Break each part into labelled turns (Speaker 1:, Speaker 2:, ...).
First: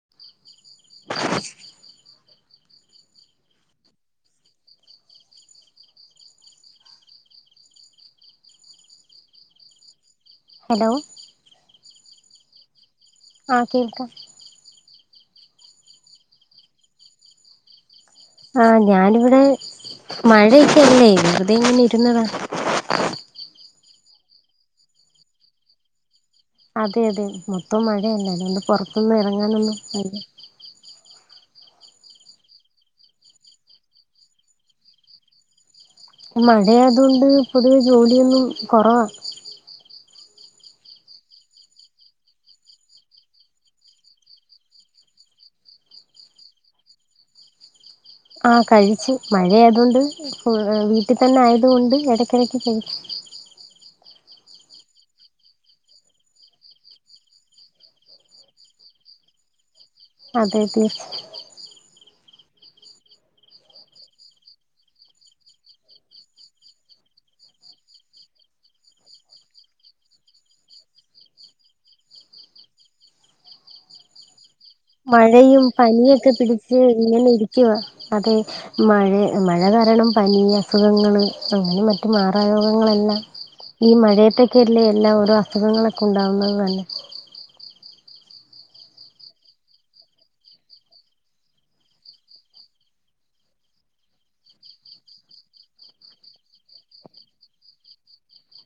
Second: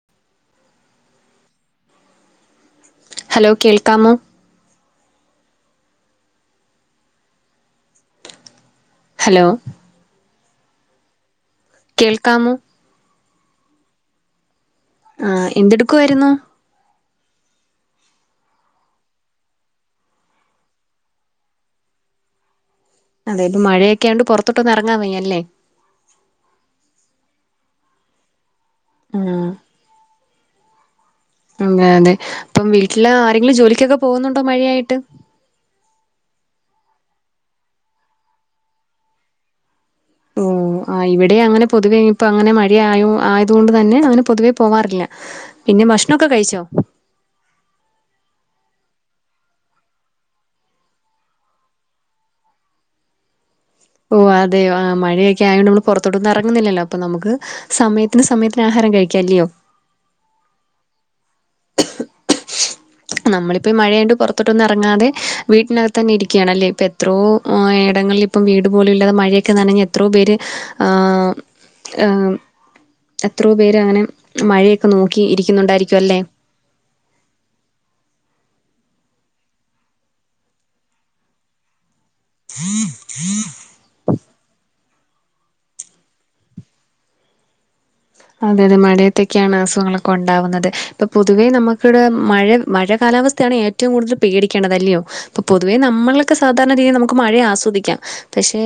Speaker 1: [inaudible]
Speaker 2: Hello കേൾക്കാമോ hello
Speaker 1: hello
Speaker 2: കേൾക്കാമോ
Speaker 1: ആഹ് കേക്കാം
Speaker 2: ആഹ് എന്തെടുക്കു അയിരുന്നു
Speaker 1: ആഹ് ഞാനിവിടെ മഴയക്കല്ലേ വെറുതെ ഇങ്ങനെ ഇരുന്നതാ
Speaker 2: അതെ ഇപ്പ മഴയൊക്കെയാണ്ട് പുറത്തട്ടന്ന് ഇറാങ്ങാൻ വയ്യല്ലേ
Speaker 1: അതെ അതെ മൊത്തം മഴയലെ അതോണ്ട് പുറ്ത്ത്ന്ന്
Speaker 2: ആ
Speaker 1: ഇറങ്ങാനൊന്നും [unintelligible]
Speaker 2: അങ്ങ അതെ അപ്പം വീട്ടില് ആരെങ്കിലും ജോലിക്കൊക്കെ പോവുന്നുണ്ടോ മഴയായിട്ട്
Speaker 1: മഴയതുകൊണ്ട് പൊതുവെ ജോലിയൊന്നും കൊറവാ
Speaker 2: ഉം ആഹ് ഇവിടെ അങ്ങനെ പൊതുവെ ഇപ്പ അങ്ങനെ മഴ ആയോ ആയതു കൊണ്ട് തന്നെ അങ്ങനെ പൊതുവേ പോവാറില്ല പിന്നെ ഭഷണംക്കെ കഴിച്ചോ
Speaker 1: ആഹ് കഴിച്ച് മഴ ആയതുകൊണ്ട് വീട്ടിൽ തന്നെ ആയതുകൊണ്ട് ഇടക്കടക്ക് കഴി
Speaker 2: ഓ അതെ ആഹ് മഴയൊക്കെ ആയോണ്ട് നമ്മൾ പുറത്തോട്ടൊന്നും ഇറങ്ങുന്നില്ലല്ലോപ്പൊ നമുക്ക് സമയത്തിന് സമയത്തിന് ആഹാരം കഴിക്കാല്ലയോ
Speaker 1: അതെതെ
Speaker 2: [inaudible] നമ്മളിപ്പോഈ മഴയണ്ട് പുറത്തോട്ടൊന്നും ഇറങ്ങാതെ വീട്ടിനകത്ത് തന്നെ ഇരിക്കുകാണ്ണല്ലേ ഇപ്പ എത്രോ ആഹ് എടങ്ങളിൽ ഇപ്പം വീട് പോലും ഇല്ലാതെ മഴയൊക്കെന്നനഞ്ഞ് എത്രോ പേര് ആഹ് എത്രോ പേര് അങ്ങനെ മഴയൊ
Speaker 1: മഴയും പനിയൊക്കെ പിടിച്ച് ഇങ്ങനെ ഇരിക്കുവ അതെ മയേ മഴ കാരണം പനി അസുഖങ്ങള് അങ്ങനെ മ- മാറായോഗങ്ങളെല്ലാം ഈ മഴയത്തൊക്കെയല്ലേ എല്ലാ ഓരോ അസുഖങ്ങളൊക്കെ ഉണ്ടാവുന്നുന്നത് തന്നെ
Speaker 2: അതെ അതെ മഴയത്തക്കെയാണ് അസുഖങ്ങളൊക്കെ ഉണ്ടാവുന്നത് ഇപ്പൊ പൊതുവേ നമുക്കിവിടെ മഴ മഴ കാലാവസ്ഥ ത്തെയാണ് ഏറ്റവും കൂടുതൽ പേടിക്കേണ്ടത് അല്ല്യയോ ഇപ്പൊ പൊതുവേ നമ്മളൊക്കെ സാധാരണ രീതിയിൽ നമുക്ക് മഴയേ ആസ്വദിക്ക്യം പക്ഷെ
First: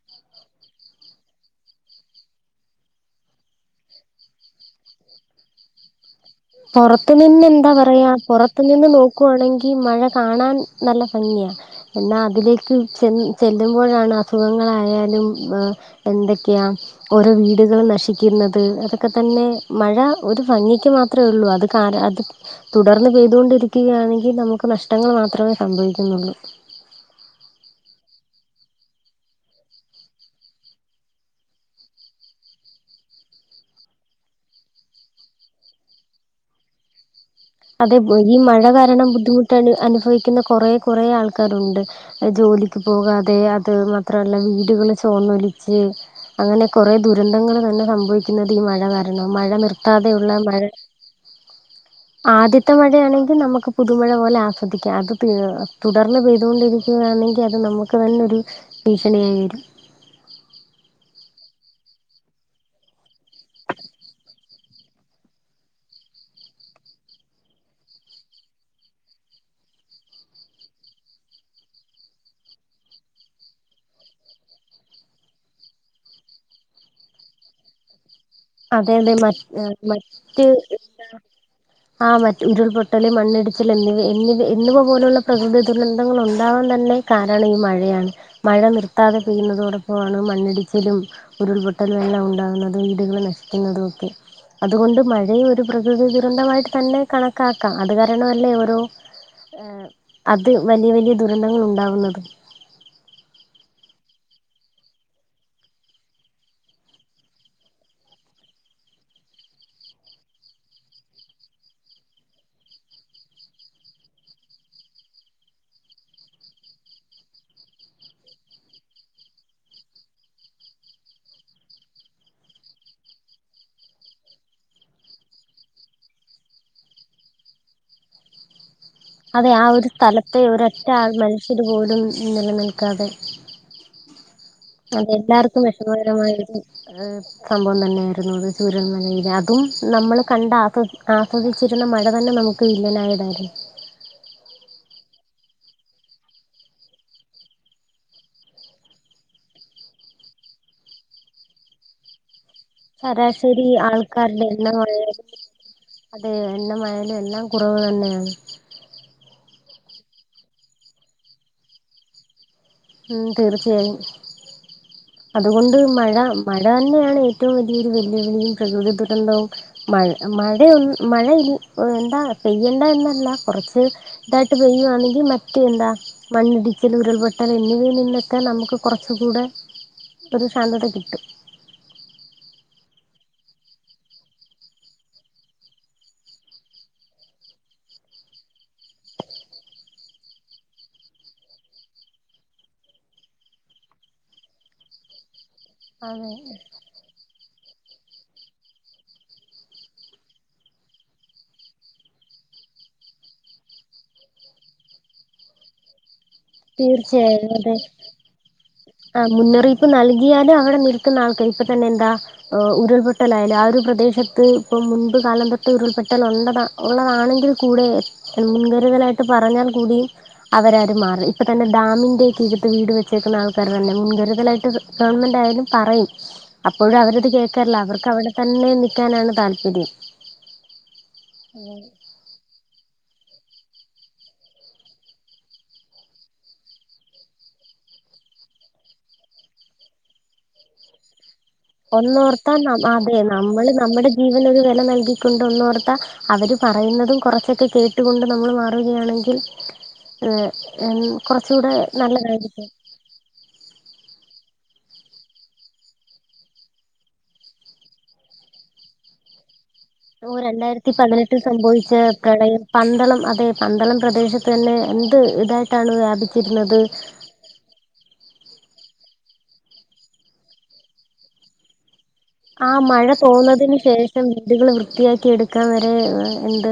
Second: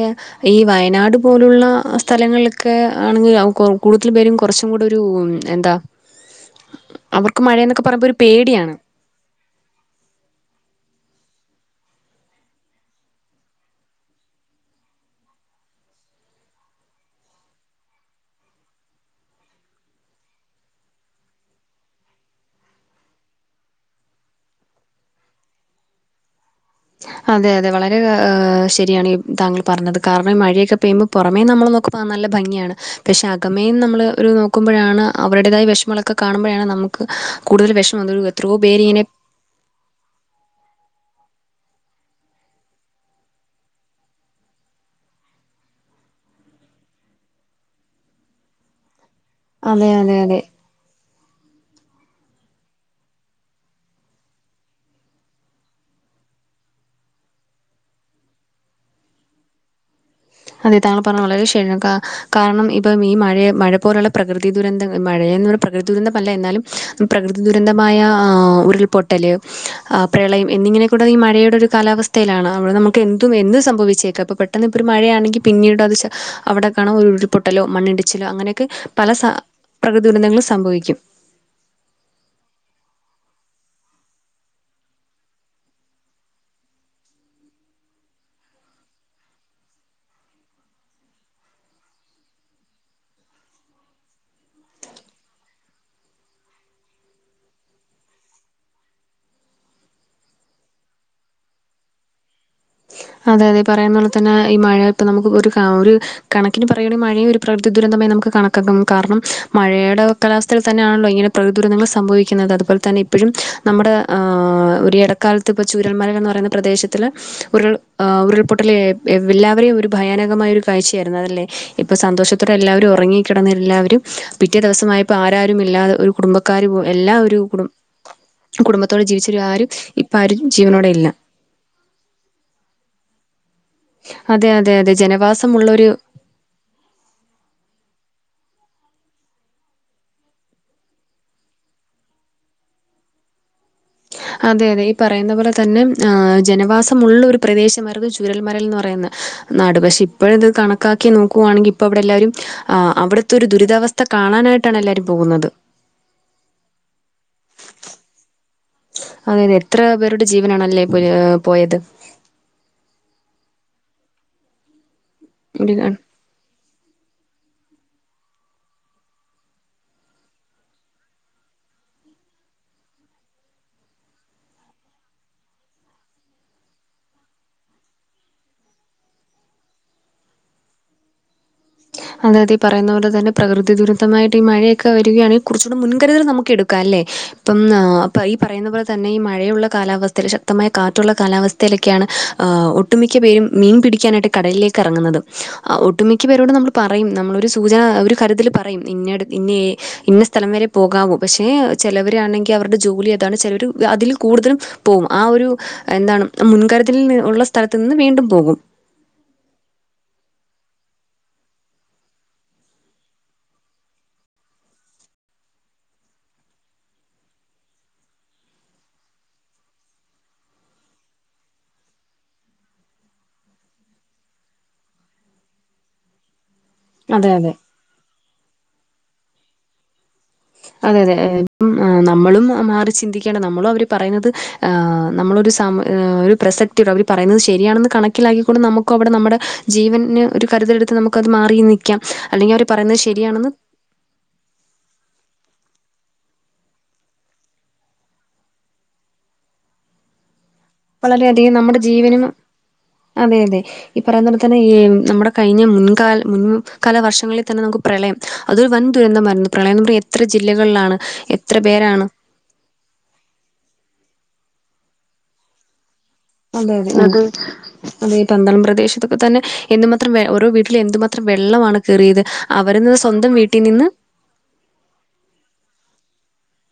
Speaker 2: ഈ വയനാട് പോലുള്ള സ്ഥലങ്ങൾലൊക്കെ ആണെങ്കിൽ കൂടുതൽ പേരും കൊറച്ചും കൂടരു എന്താ
Speaker 1: പൊറത്തു
Speaker 2: അവർക്ക്
Speaker 1: നിന്ന് എന്താ
Speaker 2: മഴയെന്നൊക്കെ പറയുമ്പോൾ
Speaker 1: പറയാ
Speaker 2: ഒരു
Speaker 1: പൊറത്തു
Speaker 2: പേടിയാണ്
Speaker 1: നിന്ന് നോക് ക്കുവാണെങ്കി മഴ കാണാൻ നല്ല ഭങ്ങിയാ എന്നാ അതിലേക്ക് ചെന്ന് ചെല്ലുമ്പോഴാണ് അസുഖങ്ങളായാലും എന്തൊക്കെയാ ഓരോ വീടുകളും നശിക്കുന്നത് അതൊക്കെ തന്നെ മഴ ഒരു ഭങ്ങിക്ക് മാത്രം മാത്രേ ഉള്ളൂ അത് കാര അത് തുടർന്ന് പെയ്തുകൊണ്ടിരിക്കുകയാണെങ്കി നമുക്ക് നഷ്ടങ്ങൾ മാത്രമേ സംഭവിക്കുന്നുള്ളൂ
Speaker 2: അതെ അതെ വളരെ ഹ് ശരിയാണ് ഈ താങ്കൾ പറഞ്ഞത് കാരണം ഈ മഴയൊക്കെ പെയ്യുമ്പം പുറമേ നമ്മള് നോക്കുമ്പ ആ നല്ല ഭംങ്ങിയാണ് പക്ഷെ അകമേം നമ്മള് ഒരു നോക്കുമ്പഴാണ് അവരുടേതായ വെഷമങ്ങളൊക്കെ ഒക്കെ കാണുമ്പഴാണ് നമുക്ക് കൂടുതൽ
Speaker 1: അതെ
Speaker 2: വിഷമം അത്
Speaker 1: ഈ
Speaker 2: എത്രയോ
Speaker 1: മഴ
Speaker 2: പേര് ഇങ്ങനെ
Speaker 1: കാരണം ബുദ്ധിമുട്ട് അനുഭവിക്കുന്ന കുറെ കുറേ ആൾക്കാരുണ്ട് ജോലിക്ക് പോകാതെ അത് മാത്രമല്ല വീടുകള് ചോർന്നൊലിച്ച് അങ്ങനെ കൊറേ ദുരന്തങ്ങൾ തന്നെ സംഭവിക്കുന്നത് ഈ മഴ കാരണം മഴ
Speaker 2: അതെ അതെ
Speaker 1: നിർത്താതെയുള്ള
Speaker 2: അതെ
Speaker 1: മഴ ആദ്യത്തെ മഴയാണെങ്കിൽ നമുക്ക് പുതുമഴ പോലെ ആസ്വദിക്കാം അത് തീർ തുടർന്ന് പെയ്തുകൊണ്ടിരി രിയ്ക്കുവാണെങ്കി അത് നമുക്ക് തന്നെ ഒരു ഭീഷണിയായി വരും
Speaker 2: അതെ താങ്കൾ പറഞ്ഞത് വളരെ ശരിയാണ് കാര കാരണം ഇപ്പം ഈ മഴയ മഴ പോലുള്ള പ്രകൃതി ദുരന്തങ്ങൾ മഴയെന്ന് പറ പ്രകൃതി ദുരന്തമല്ല എന്നാലും പ്രകൃതി ദുരന്തമായ ഒരു റിപ്പോർട്ടല്ലേ ആ പ്രളയം എന്നിങ്ങനെ കൂട ഈ മഴയുടെ ഒരു കാലാവസ്ഥയിലാണ് അവിടെ നമുക്ക് എന്തും എന്നും സംഭവിച്ചേക്കാം അപ്പൊ പെട് പെട്ടന്ന് ഇപ്പരു മഴയാണെങ്കി പിന്നീട് അത് ചെ അവ്ടെ കാണാം ഒരു ഉരുൾപൊട്ടലും മണ്ണിടിച് ച്ചിലോ അങ്ങനെയൊക്കെ
Speaker 1: അതെ
Speaker 2: പല
Speaker 1: അതെ
Speaker 2: സ
Speaker 1: മറ്റ്
Speaker 2: പ്രകൃതി ദുരന്തങ്ങളും
Speaker 1: മറ്റ്
Speaker 2: സംഭവിക്ക്യും
Speaker 1: ആ മറ്റ് ഉരുൾപൊട്ടല് മണ്ണിടിച്ചല് എന്നിവ എന്നിവ എന്നിവ പോലുള്ള പ്രകൃതി ദുരന്തങ്ങൾ ഉണ്ടാവാൻ തന്നെ കാരണം ഈ മഴയാണ് മഴ നിർത്താതെ പെയ്യുന്നതോടൊപ്പമാണ് മണ്ണിടിച്ചിലും ഉരുൾപൊട്ടലും എല്ലാം ഉണ്ടാകുന്നതും വീടുകൾ നശിക്കുന്നതും ഒക്കെ അതുകൊണ്ട് മഴയെ ഒരു പ്രകൃതി ദുരന്തമായിട്ട് തന്നെ കണക്കാക്കാം അത് കാരണമല്ലേ ഓരോ
Speaker 2: [inaudible]
Speaker 1: ഏ അത് വല്യ വല്യ ദുരന്തങ്ങൾ ഉണ്ടാവുന്നതും
Speaker 2: അതെ അതെ പറയും പോലെ തന്നെ ഈ മഴ ഇപ്പൊ നമുക്ക് ഒരു ക ഒരു കണക്കിന് പറയാണേ മഴയും ഒരു പ്രകൃതി ദുരന്തമായി നമുക്ക് കണക്കാക്കാം കാരണം മഴയുടെ കാലാവസ്ഥയിൽ തന്നെയാണല്ലോ ഇങ്ങനെ പ്രകൃദുരന്തങ്ങൾ സംഭവിക്കുന്നത് അതുപോൽ തന്നെ ഇപ്പഴും നമ്മുടെ ഒരു ഇടക്കാലത്ത് ഇപ്പോൾ ചുരൽമല എന്ന് പറയുന്ന പ്രദേശത്തില് ഉര്ള്ള് ആ ഉരുൾപൊട്ടല്ലേ എല്ലാവരെയും ഒരു ഭയാനകമായ ഒരു കാഴ്ചയായിരുന്നു അതല്ലേ ഇപ്പൊ സന്തോഷ [unintelligible] എല്ലാവരും ഉറങ്ങിക്കിടന്ന എല്ലാവരും പിറ്റേ ദിവസമായപ്പോ ആരാരും ഇല്ലാതെ ഒരു കുടുംബക്കാരുപോ എല്ലാ ഒരുകുടും ആ കുടുംബത്തോട് ജീവിച്ചവരാരും ഇപ്പ ആരും ജീവനോടെ ഇല്ല
Speaker 1: ഇതു പോലും നിലനിൽക്കാതെ
Speaker 2: അതെ അതെ
Speaker 1: അതെ എല്ലാർക്കും വെഷമകരമായ [unintelligible] സംഭവം തന്നെയായിരുന്നു അത് ചൂരൽമലയിലെ അതും നമ്മൾ കണ്ട് ആസ്വ ആസ്വദിച്ചിരുന്ന മഴ തന്നെ നമുക്ക് ക്ക്‌ വില്ലനായതായിരുന്നു
Speaker 2: അതെ അതെ ഈ പറയുന്ന പോലെ തന്നെ ആ ജനവാസമുള്ള ഒരു പ്രദേശമായിരുന്നു ചുരൽമരൽ എന്ന് പറയുന്നത് നാട് പക്ഷെ ഇപ്പഴും ഇത് കണക്കാക്കി നോക്കുവാണെങ്കി ഇപ്പ വ്ടെല്ലാവരും ആ അവിടുത്തെ ഒരു
Speaker 1: ശരാശരി
Speaker 2: ദുരിതാവസ്ഥ
Speaker 1: ആൾക്കാരുടെ
Speaker 2: കാണാനായിട്ടാണ് എല്ലാവരും
Speaker 1: എണ്ണമായാലും
Speaker 2: പോകുന്നത്
Speaker 1: അതെ എണ്ണ മയലും എല്ലാം കുറവ് തന്നെയാണ്
Speaker 2: അതെയതെ എത്ര പേരുടെ ജീവനാണല്ലേ പോയത്
Speaker 1: മം തീർച്ചയായും അതുകൊണ്ട്
Speaker 2: ഒരു
Speaker 1: മഴ മഴ തന്നെയാണ് ഏറ്റവും വലിയൊരു വെല്ലുവിളിയും പ്രകൃതി ദുരന്തവും മഴ മഴ ഉ മഴയി എന്താ പെയ്യേണ്ട എന്നല്ല കുറച്ച് ദായിട്ട് പെയ്യുവാണങ്കി മറ്റ് എന്താ മണ്ണ്ടിച്ചിൽ ഉരുൾപൊ പട്ടൽ എന്നിവയിൽ നിന്നൊക്കെ നമുക്ക് കുറച്ച കൂടെ ഒരു ശാന്തത കിട്ടും
Speaker 2: അതായത് പറയുന്ന പോലെ തന്നെ പ്രകൃതി ദുരതമായിട്ട് ഈ മഴയൊക്കെ വരികയാണെ കുറച്ചുകൂടെ മുൻകരുതൽ നമുക്ക എടുക്കാം അല്ലേ ഇപ്പം ഈ പറുന്ന പോലെ തന്നെ ഈ മഴയുള്ള കാലാവസ്ഥയിൽ ശക്തമായ കാറ്റുള്ള കാലാവസ്ഥ ലൊക്കെയാണ് ഒട്ടുമിക്ക പേരും മീൻ പിടിക്കാനായിട്ട് കടലിലേക്ക് ഇറങ്ങുന്നത് ആ ഒട്ടുമിക്ക
Speaker 1: അതെ
Speaker 2: പേരോടും നമ്മൾ പറയും നമ്മളൊരു സൂചന ഒരു കരുതൽ പറയും ഇന്നട് ഇന്ന- ഇന്ന സ്ഥലം വരെ പോകാവൂ പക്ഷെ ചിലവരാണെങ്കിൽ അവരുടെ ജോലി അതാണ് ചിലവർ അതിൽ കൂടുതലും പോകും ആ ഒരു എന്താണ് മുൻകരുതല് ഉള്ള സ്ഥലത്ത് നിന്ന് വീണ്ടും പോകും
Speaker 1: ആഹ് മുന്നറിയിപ്പ് നൽകിയാലും അവിടെ നിൽക്കുന്ന ആൾക്ക് ഇപ്പൊ തന്നെ എന്താ ഏ ഉരുൾപൊട്ടലായാലും ആ ഒരു പ്രദേശത്ത് ഇപ്പം മുൻപ് കാലം തൊട്ടേ ഉരുൾപൊട്ടൽ ഉണ്ടതാ ഉള്ളതാണെങ്കിൽ കൂടെ മുൻകരുതലായിട്ട് പറഞ്ഞാൽ കൂടിയും അവരരും മാറും ഇപ്പ തന്നെ ഡാമിന്റെ തീരത്ത് വീട് വെച്ചേക്കുന്ന ആള്- തന്നെ മുൻകരുതലായിട്ട് ഗവൺമെന്റ് ആയാലും പറയും അപ്പോഴും അവരത്
Speaker 2: അതെ അതെ
Speaker 1: കേൾക്കാറില്ല അവർക്കവിടെ തന്നെ നിക്കാനാണ് താല്പര്യം
Speaker 2: അതെ അതെ ഇപ്പം ആഹ് നമ്മളും മാറി ചിന്തിക്കേണ്ട നമ്മളും അവർ പറയുന്നത് ഏ നമ്മളൊരു സമ ഒരു പ്രസക്- അവർ പറയുന്നത് ശരിയാണെന്ന് കണക്കിലാക്കിക്കൊണ്ട് നമുക്ക അവിടെ നമ്മുടെ ജീവന് ഒരു കരുതലടുത്ത് നമുക്കത് മാറി നിക്ക- ക്കാം
Speaker 1: ഒന്നോർത്താ
Speaker 2: അല്ലെങ്കിൽ അവർ പറയുന്നത്
Speaker 1: അതെ
Speaker 2: ശരിയാണെന്ന്
Speaker 1: നമ്മള് നമ്മുടെ ജീവനൊ ഒരു വില നൽകിക്കൊണ്ടോ ഒന്നോർത്താ അവര് പറയുന്നതും കുറച്ചൊക്കെ കേട്ടി- ട്ടു കൊണ്ട് നമ്മൾ മാറുകയാണെങ്കിൽ ഏഹ്
Speaker 2: വളരെയധികം
Speaker 1: കുറച്ചുകൂടെ
Speaker 2: നമ്മുടെ ജീവനും
Speaker 1: നല്ലതായിരിക്കും
Speaker 2: അതെ അതെ ഈ പറയുന്ന പോലെ തന്നെ ഈ നമ്മുടെ കഴിഞ്ഞ മുൻകാ മുൻ കാല വർഷങ്ങളിൽ തന്നെ നമുക്ക് പ്രളയം അതൊരു വൻ ദുരന്തമായിരുന്നു പ്രളയം എ പറയുന്നത് എത്ര ജില്ലകളിലാണ് എത്ര പേരാണ്
Speaker 1: പ്രണയം പന്തളം അതെ പന്തളം പ്രദേശത്ത് തന്നെ എന്ത് ഇതായിട്ടാണ് വ്യാപി-
Speaker 2: അതെ അതെ അതെ പന്തളം പ്രദേശത്തൊക്കെ തന്നെ എന്തുമാത്രം ഓരോ വീട്ടിലും എന്തുമാത്രം വെള്ളമാണ് കയറിയത് അവർ നിന്ന സ്വന്തം വീട്ടിൽ നിന്ന്
Speaker 1: പക്ഷെ വീടുകൾ വൃത്തിയാക്കി എടുക്കാൻ വരെ എന്ത്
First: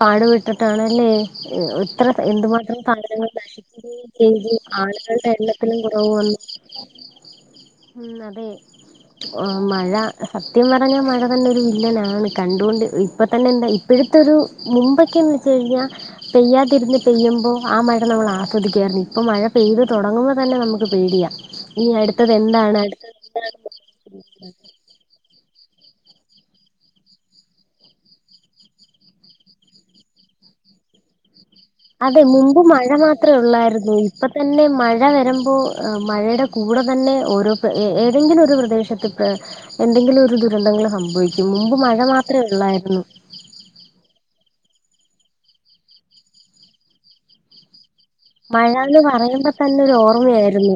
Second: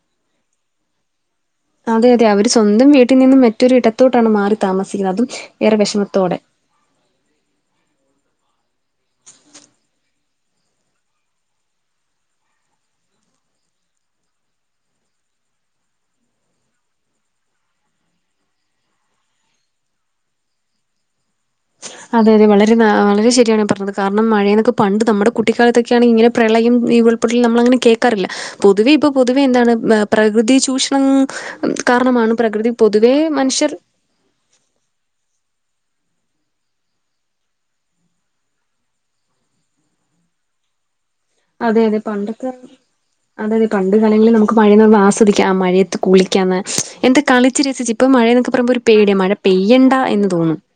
Speaker 1: പാടുപട്ടിട്ടാണല്ലേ
Speaker 2: അതെ
Speaker 1: ഇത്ര
Speaker 2: അതെ അവര്
Speaker 1: എന്തുമാത്രം
Speaker 2: സ്വന്തം വീട്ടിൽ
Speaker 1: സാധനങ്ങൾ
Speaker 2: നിന്നും മറ്റൊരു
Speaker 1: നശിക്കുകയും
Speaker 2: ഇടത്തോട്ടാണ്
Speaker 1: ചെയ്തു
Speaker 2: മാറി താമസിക്കുന്നത് അതും
Speaker 1: ആളുകളുടെ
Speaker 2: ഏറെ
Speaker 1: എണ്ണത്തിലും കുറവു വന്ന്
Speaker 2: വിഷമത്തോടെ
Speaker 1: ഉം അതെ ആ മഴ സത്യം പറഞ്ഞാൽ മഴ തന്നെ ഒരു വില്ലനാണ് കണ്ടുകൊണ്ട് ഇപ്പ തന്നെ എന്താ ഇപ്പോഴത്തൊരു മുമ്പൊക്കെ എന്ന് വച്ച് കഴിഞ്ഞാ പെയ്യാതിരുന്ന് പെയ്യുമ്പോ ആ മഴ നമ്മൾ ആസ്വദിക്ക്വായിരുന്നു ഇപ്പൾ മഴ പെയ്തു തുടങ്ങുമ്പോ തന്നെ നമു ക്ക് പേടിയാ ഈ
Speaker 2: അതെ
Speaker 1: അടുത്തത്
Speaker 2: അതെ വളരെ
Speaker 1: എന്താണ് അടുത്തത്
Speaker 2: വളരെ
Speaker 1: എന്താണ്
Speaker 2: ശരിയാണ് പറഞ്ഞത് കാരണം മഴേന്നൊക്കെ പണ്ട് നമ്മുടെ കുട്ടിക്കാലത്തൊക്കെയ ആണെങ്കി ഇങ്ങനെ പ്രളയം. ഈ ഉൾപ്പൊട്ടൽ നമ്മളങ്ങനെ കേൾക്കാറില്ല പൊതുവെ ഇപ്പൊ പൊതുവെ എന്താണ് പ്രകൃതി ചൂഷണം
Speaker 1: അതെ
Speaker 2: കാരണമാണ്
Speaker 1: മുമ്പ്
Speaker 2: പ്രകൃതി
Speaker 1: മഴ
Speaker 2: പൊതുവേ
Speaker 1: മാത്രേ
Speaker 2: മനുഷ്യർ
Speaker 1: ഉള്ളായിരുന്നു ഇപ്പ തന്നെ മഴ വരുമ്പോ മഴയുടെ കൂടെ തന്നെ ഓരോ ഏതെങ്കിലും ഒരു പ്രദേശത്ത് എന്തെങ്കിലും ഒരു ദുരന്തങ്ങൾ സംഭവിക്കും മുമ്പ് മഴ മാത്രേ ഉള്ളായിരുന്നു
Speaker 2: അതെതെ പണ്ട് കാലങ്ങളിൽ നമുക്ക് മഴയന്ന് പറ ആസ്വദിക്കാം ആ മഴയത്ത് കുളിക്കാന്ന് എന്താ കളിച്ച് രസിച്ച് ഇപ്പൊ മഴയെന്നൊക്കെ പറയുമ്പോ ഒരു
Speaker 1: മഴാന്ന്
Speaker 2: പേടിയാ മഴ
Speaker 1: പറയുമ്പോ തന്നെ
Speaker 2: പെയ്യണ്ട
Speaker 1: ഒരു
Speaker 2: എന്ന് തോന്നും
Speaker 1: ഓർമ്മയായിരുന്നു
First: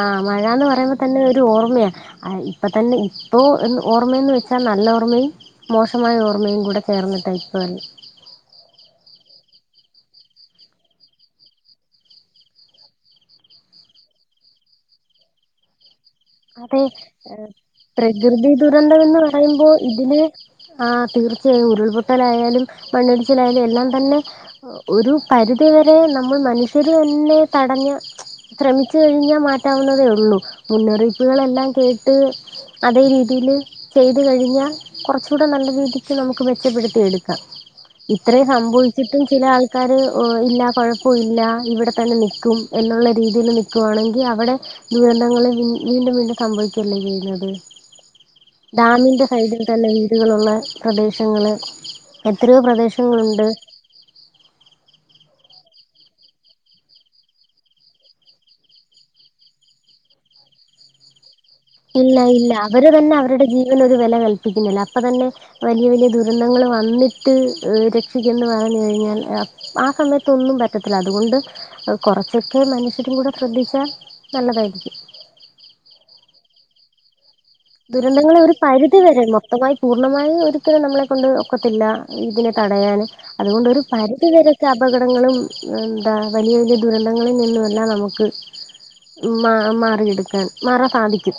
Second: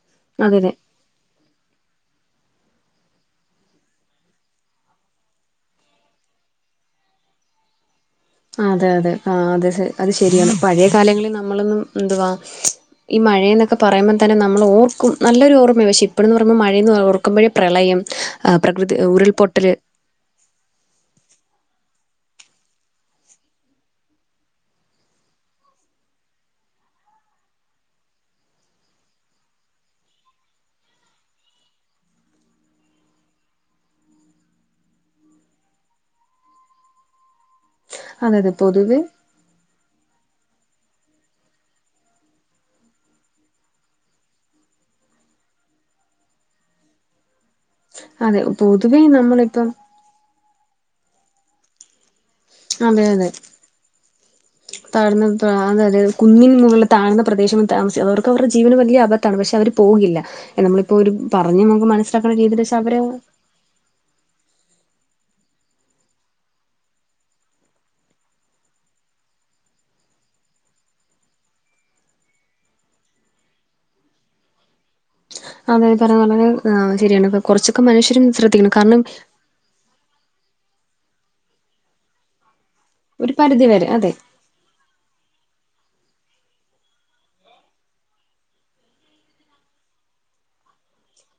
Speaker 1: ആഹ്
Speaker 2: അതെ
Speaker 1: മഴന്ന്
Speaker 2: അതെ
Speaker 1: പറയുമ്പ- തന്നെ ഒരു ഓർമ്മയാണ് ഇപ്പം തന്നെ ഇപ്പോ ഓർമ്മയെന്ന് വെച്ചാൽ നല്ല ഓർമ്മയും മോശമായ ഓർമ്മയും കൂടെ ചേർന്നിട്ട ഇപ്പ വരു-
Speaker 2: അതെ അതെ അത് അത് ശരിയാണ് പഴയ കാലങ്ങളിൽ നമ്മളൊന്നും എന്തുവാ ഈ മഴയന്നൊക്കെ പറയുമ്പോ തന്നെ നമ്മൾ ഓർക്കും നല്ലൊരു ഓർമ്മയ പക്ഷെ പ്പോഴന്ന് പറയുമ്പോ
Speaker 1: അതെ
Speaker 2: മഴേന്ന് ഓർക്കുമ്പോഴേ പ്രളയം പ്രകൃതി ഉരുൾപൊട്ടൽ
Speaker 1: അതിന് ആഹ് തീർച്ചയായും ഉരുൾപൊട്ടലായാലും മണ്ണിടിച്ചിലായാലും എല്ലാം തന്നെ ഒരു പരിധിവരെ നമ്മൾ മനുഷ്യർ തന്നെ തടഞ്ഞ് ശ്രമിച്ചു കഴിഞ്ഞാ മാറ്റാവുന്നതേ ഉള്ളൂ മുന്നറിയിപ്പുകളെല്ലാം കേട്ട് അതേ രീതിയില് ചെയ്ത് കഴിഞ്ഞാ കുറച്ച കൂടെ നല്ല രീതിക്ക് നമുക്ക് മെച്ചപ്പെടുത്തി എടുക്കാം
Speaker 2: അതെ
Speaker 1: ഇത്രയും
Speaker 2: അതെ പൊതുവെ
Speaker 1: സംഭവിച്ചിട്ടും ചില ആൾക്കാർ ഇല്ല കുഴപ്പമില്ല ഇവിടെത്തന്നെ നിൽക്കും എന്നുള്ള രീതിയിൽ നിൽക്കുയാണെങ്കി അവിടെ ദുരന്തങ്ങൾ വീണ്ടും വീണ്ടും സംഭവിക്കല്ലേ ചെയ്യുന്നത്
Speaker 2: അതെ പൊതുവേ
Speaker 1: ഡാമിന്റെ സൈഡിൽ
Speaker 2: നമ്മളിപ്പം
Speaker 1: തന്നെ കുട്ടികളുള്ള പ്രദേശങ്ങൾ എത്രയോ
Speaker 2: അതെ അതെ
Speaker 1: പ്രദേശങ്ങളുണ്ട്.
Speaker 2: താഴ്ന്ന അതായത് കുന്നിന് മുകളിൽ താഴ്ന്ന പ്രദേശം താമസിക്ക അവർക്ക് അവരുടെ ജീവന് വലിയ അപ ത്താണ് പക്ഷേ അവര് പോകില്ല, നമ്മളിപ്പോ ഒരു പറഞ്ഞ് നമുക്ക് മനസ്സിലാക്കുന്ന രീതിയില് വെച്ചാ അവരെ
Speaker 1: അങ്ങനെ ഒരു വില കൽപ്പിക്കുന്നില്ല അപ്പോ തന്നെ വലിയ വലിയ ദുരന്തങ്ങൾ വന്നിട്ട് രക്ഷിക്കുന്ന് പറഞ്ഞു കഴിഞ്ഞാൽ ആ സമയത്തൊന്നും പറ്റത്തില്ല അതുകൊണ്ട് കുറച്ചൊക്കെ മനുഷ്യരും കൂടെ ശ്രദ്ധിച്ചാൽ നല്ലതായിരിക്കും.
Speaker 2: അതായത് പറയാ പറഞ്ഞാൽ എഹ് ശരിയാണ് കുറച്ചൊക്കെ മനുഷ്യരും ശ്രദ്ധിക്കണം കാരണം
Speaker 1: വ്യക്തമായി പൂർണ്ണമായി ഒരുത്തരും നമ്മളെ കൊണ്ട് ഒക്കത്തില്ല, ഇതിനെ തടയാൻ
Speaker 2: പരിധി
Speaker 1: അതുകൊണ്ട് ഒരു
Speaker 2: വരെ അതെ
Speaker 1: പരിധി വരെ അപകടങ്ങളും എന്താ വലിയ വലിയ ദുരന്തങ്ങളിൽ നിന്നുമല്ലാം നമുക്ക് മാ മാറിയെടുക്കാൻ മാറാൻ സാധിക്കും.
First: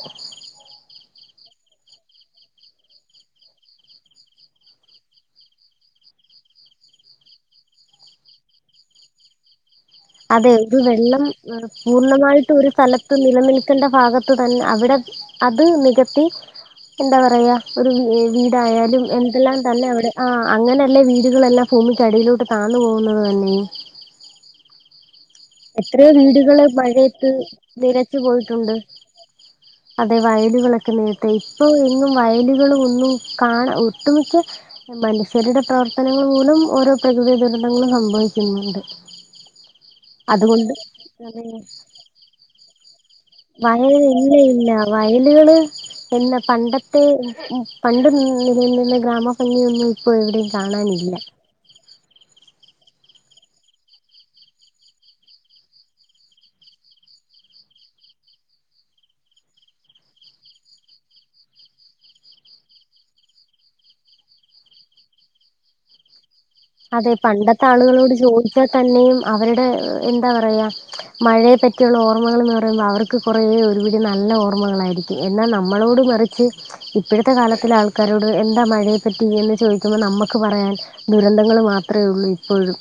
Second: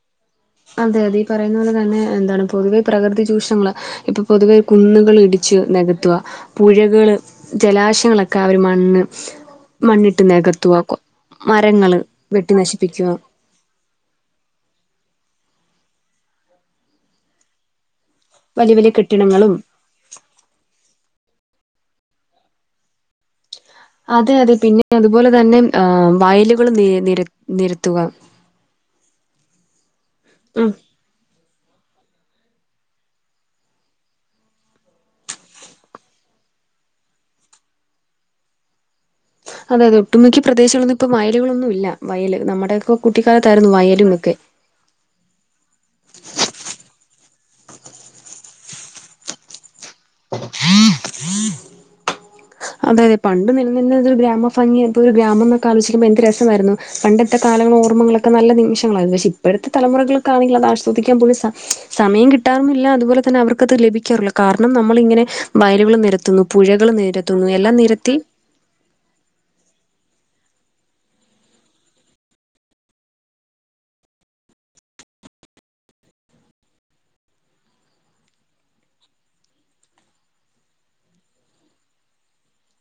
Speaker 2: അതെ അതെ ഈ പറയുന്ന പോലെ തന്നെ എന്താണ് പൊതുവെ പ്രകൃതി ചൂഷണങ്ങൾ ഇപ്പോ പൊതുവെ കുന്നുകൾ ഇടിച്ച് നികത്തുക. പുഴകള് ജലാശയങ്ങളൊക്കെ അവര് മണ്ണ് മണ്ണിട്ട്
Speaker 1: അതെ ഒരു
Speaker 2: നികത്തുക
Speaker 1: വെള്ളം
Speaker 2: മരങ്ങള്
Speaker 1: പൂർണമായിട്ട്
Speaker 2: വെട്ടി
Speaker 1: ഒരു
Speaker 2: നശിപ്പിക്കുക
Speaker 1: സ്ഥലത്ത് നിലനിൽ ക്കണ്ട ഭാഗത്ത് തന്നെ അവിടെ അത് നികത്തി എന്ത പറയ ഒരു [unintelligible]
Speaker 2: വലിയ വലിയ
Speaker 1: വീടായാലും
Speaker 2: കെട്ടിടങ്ങളും
Speaker 1: എന്തെല്ലാം തന്നെ അവിടെ ആഹ് അങ്ങനെയല്ലേ വീടുകളെല്ലാം ഭൂമിക്കടിയിലോട്ട് താന്നു പോകുന്നത് തന്നെ
Speaker 2: അതെ അതെ പിന്നെ അതുപോലെ തന്നെ
Speaker 1: എത്രയോ
Speaker 2: ആഹ് വയലുകളും നി നിരത്തുക.
Speaker 1: പോയിട്ടുട്ട്, അതെ വയലുകളൊ ക്കെ നേരത്തെ ഇപ്പോൾ എന്നും വയലുകളും ഒന്നും കാണാ ഒട്ടുമിക്കെ മനുഷ്യരുടെ പ്രവർത്തനങ്ങൾ മൂലം ഓരോ പ്രകൃതി ദുരന്തങ്ങളും സംഭവിക്കുന്നുണ്ട്.
Speaker 2: അതെ അതെ ഒട്ടുമിക്ക
Speaker 1: അതുകൊണ്ട്
Speaker 2: പ്രദേശങ്ങളൊന്നും ഇപ്പൊ
Speaker 1: അതെ
Speaker 2: വയലുകളൊന്നുമില്ല, വയല് നമ്മുടെയൊക്കെ കുട്ടിക്കാലത്തായിരുന്നു
Speaker 1: വയൽ ഇല്ല
Speaker 2: വയലുമൊക്കെ
Speaker 1: ഇല്ല വയലുകള് പിന്നെ പണ്ടത്തെ പണ്ട് നിലനിന്ന ഗ്രാമ ഭംഗിയൊന്നും ഇപ്പോ എവിടെയും കാണാനില്ല.
Speaker 2: അതെ പണ്ട് നിലനിന്നുന്നൊരു ഗ്രാമ ഭംഗി ഇപ്പോ ഒരു ഗ്രാമം എന്നൊക്കെ ആലോചിക്കുമ്പോ എന്ത് രസമായിരുന്നു, പണ്ടത്തെ കാലങ്ങൾ ഓർമ്മളൊക്കെ എത്ര നല്ല നിമിഷങ്ങളായിരുന്നു പക്ഷെ ഇപ്പൊഴത്തെ തലമുറകൾക്കാണെങ്കിൽ അത് ആസ്വദിക്കാൻ പോലും സ സമയം കി കിട്ടാനില്ല അതുപോലെ തന്നെ അവർക്കത് ലഭിക്കാറില്ല കാരണം നമ്മളിങ്ങനെ വയലുകൾ നിരത്തുന്നു പുഴകൾ
Speaker 1: അതെ
Speaker 2: നിര
Speaker 1: പണ്ടത്തെ ആളുകളോട് ചോദിച്ചാൽ തന്നെയും അവരുടെ എന്താ പറയ മഴയെ പറ്റിയുള്ള ഓർമ്മകളെന്ന് പറയുമ്പൊ അവർക്ക് കൊറേ ഒരുപിടി നല്ല ഓർമ്മകളായിരിക്കും. എന്നാ നമ്മളോട് മറിച്ച് ഇപ്പൊഴത്തെ കാലത്തിലെ ആൾക്കാരോട് എന്താ മഴയെ പറ്റി എന്ന് ചോദിക്കുമ്പോൾ നമ്മക്ക് പറയാൻ ദുരന്തങ്ങള് മാത്രമേ ഉള്ളൂ ഇപ്പൊ ഴും.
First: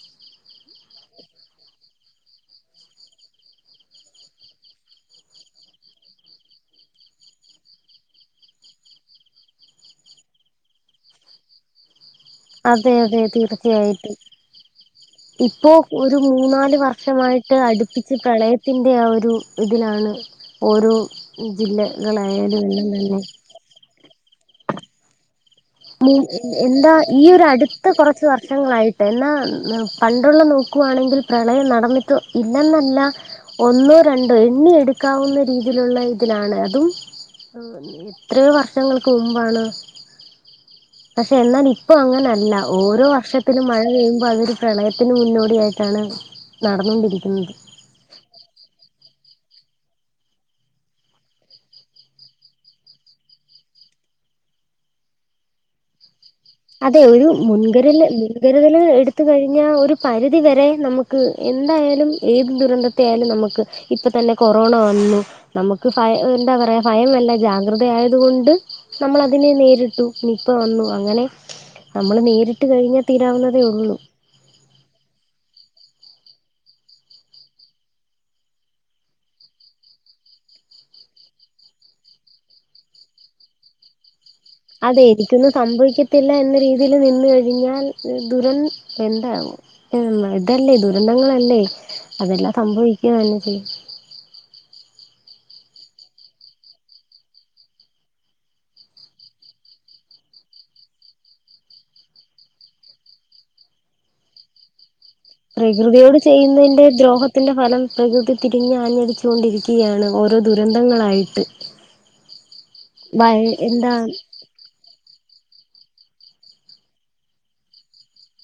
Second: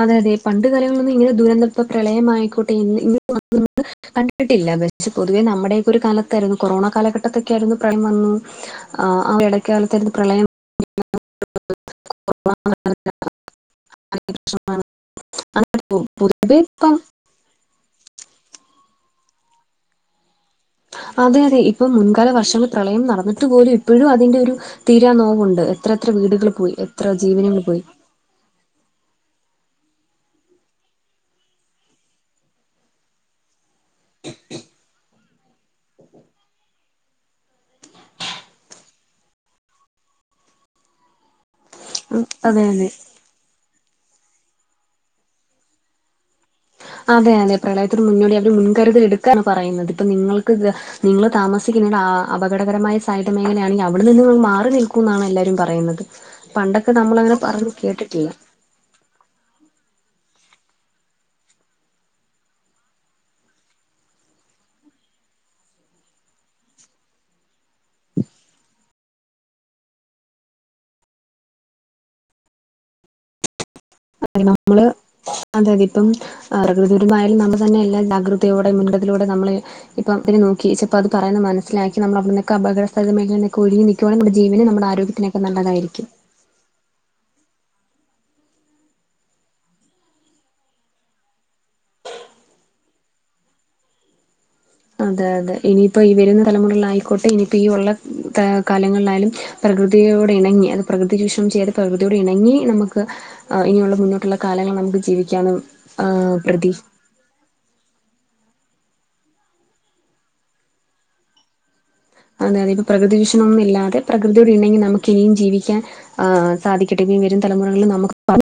Speaker 2: അതെ അതെ പണ്ട് കാലങ്ങളിലൊന്നും ഇങ്ങനെ ദുരന്ത പ്പ പ്രളയമായിക്കോട്ടെ ഇന്ന്' [unintelligible] കണ്ടിട്ടില്ല, പക്ഷേ, പൊതുവേ നമ്മുടെയൊക്കൊരു കാലത്തായിരുന്നു കൊറോണ കാലഘട്ടത്തൊക്കെ ആയിരുന്നു പ്രളയം വന്നു ആഹ് ഇടക്കകാലത്തായിരുന്നു പ്രളയം ' [unintelligible]
Speaker 1: അതെ അതെ തീർച്ചയായിട്ടും ഇപ്പോ ഒരു
Speaker 2: ഇത്
Speaker 1: മൂന്നാല്
Speaker 2: ഇപ്പം
Speaker 1: വർഷമായി ട്ട് അടുപ്പിച്ച് പ്രളയത്തിന്റെ ആഹ് ഒരു ഇതിലാണ്. ഓരോ
Speaker 2: അതെ അതെ ഇപ്പം മുൻകാല
Speaker 1: ജില്ലകളായാലും
Speaker 2: വർഷങ്ങൾ
Speaker 1: എല്ലാം
Speaker 2: പ്രളയം
Speaker 1: തന്നെ
Speaker 2: നടന്നിട്ട് പോലും ഇപ്പൊഴും അതിന്റെ ഒരു തീരാ നോവുണ്ട്.
Speaker 1: അല്ല
Speaker 2: എത്ര വീടുകൾ പോയി
Speaker 1: എന്താ
Speaker 2: എത്ര
Speaker 1: ഈ ഒരു
Speaker 2: ജീവനുകൾ പോയി
Speaker 1: അടുത്ത കൊറ ച്ച് വർഷങ്ങളായിട്ട് എന്നാ പണ്ടുള്ള നോക്കുവാണെങ്കിൽ പ്രളയം നടന്നിട്ട് ഇല്ലെന്നല്ല. ഒന്നോ രണ്ടോ എണ്ണി എടുക്കാവുന്ന രീതി യിലുള്ള ഇതിലാണ് അതും എത്രയോ വർഷങ്ങൾക്ക് മുമ്പാണ്. പക്ഷേ എന്നാൽ ഇപ്പൊ
Speaker 2: ഉം
Speaker 1: അങ്ങനല്ല
Speaker 2: അതെ അതെ
Speaker 1: ഓരോ വർഷ ത്തിലും മഴ പെയ്യുമ്പോൾ അതൊരു പ്രളയത്തിന് മുന്നോടിയായിട്ടാണ്.
Speaker 2: അതെ
Speaker 1: നടന്നുകൊണ്ടിരിക്കുന്നത്
Speaker 2: അതെ പ്രളയത്തിന് മുന്നോടി അവർ മുൻകരുതൽ എടുക്കാണ് പറയുന്നത് ഇപ്പൊ നിങ്ങൾക്ക് നിങ്ങൾ താമസിക്കുന്ന ഇടം അപകടപരമായ സൈഡ് മേഖലയാണെങ്കിൽ അവിടെ നിന്ന് മാറി നിൽക്കൂ എന്നാണ് എല്ലാരും പറയുന്നത്. പണ്ടൊക്കെ നമ്മളങ്ങനെ പറഞ്ഞു കേട്ടിട്ടില്ല
Speaker 1: കരുതല് എടുത്ത് കഴിഞ്ഞാൽ ഒരു പരിധിവരെ നമ്മക്ക് എന്തായാലും ഏത് ദുരന്തത്തെ ആയാലും നമു ക്ക് ഇപ്പൊ തന്നെ കൊറോണ വന്നു നമുക്ക് ഭയ എന്താ പറയാ ഭയമല്ല ജാഗ്രതയായത് കൊണ്ട് നമ്മളതിനെ നേരിട്ടു നിപ്പ വന്നു അങ്ങനെ നമ്മള് നേരിട്ട് കഴിഞ്ഞാൽ തീരാവുന്നതേ ഉള്ളൂ
Speaker 2: അതെ നമ്മള് അതെ അതെ ഇപ്പം പ്രകൃതിദുരന്ത മായാലും നമ്മൾ തന്നെ എല്ലാ ജാഗ്രതയോടെ മുൻകരുതതിലൂടെ നമ്മള് ഇപ്പം ഇത് നോക്കി ചെലപ്പൊ അത് പറയുന്നത് മനസ്സിലാക്കി നമ്മള അവിടെന്നൊക്കെ അകടസ്ഥലമേഘലേന്നൊക്കെ ഒതുങ്ങി നിക്കുവാണെങ്കി
Speaker 1: അതെ എനിക്കൊന്നും സംഭവിക്കത്തില്ല എന്ന രീതി തിൽ നിന്ന് കഴിഞ്ഞാൽ ദുരംഎ ന്താകും ഉം ഇതല്ലേ ദുരന്തങ്ങളല്ലേ അതെല്ലാം സംഭവിക്കുക തന്നെ ചെയ്യും
Speaker 2: അതെ അതെ ഇനിയിപ്പൊ ഈ വരുന്ന തലമുറയിലായിക്കോട്ടെ ഇനിയിപ്പോ ഈ ഉള്ള ത്ത കാലങ്ങളിലായാലും പ്രകൃതിയോടെ ഇണങ്ങി അത് പ്രകൃതി ചൂഷണം ചെയ്ത് പ്രകൃതിയോട് ഇണങ്ങി നമുക്ക് ആഹ് ഇനിയുള്ള മുന്നോട്ടുള്ള കാലങ്ങൾ നമുക്ക് ജീവി
Speaker 1: പ്രകൃതിയോട് ചെയ്യുന്നതിന്റെ ദ്രോഹ ഹത്തിൻ്റെ ഫലം പ്രകൃതി തിരിഞ്ഞ് ആഞ്ഞടിച്ചുകൊണ്ടിരിക്കുകയാണ് ഓരോ ദുരന്തങ്ങളായിട്ട്
Speaker 2: അതെ അതെ ഇപ്പം പ്രകൃതി വിഷയ
Speaker 1: വയ
Speaker 2: ങ്ങളൊന്നും
Speaker 1: എന്താ
Speaker 2: ഇല്ലാതെ പ്രകൃ തിയോടണങ്ങി നമുക്ക്നിയും ജീവിക്കാൻ ആഹ് സാധിക്കട്ടെ ഇനി വരും തലമുറളിൽ നമുക്ക്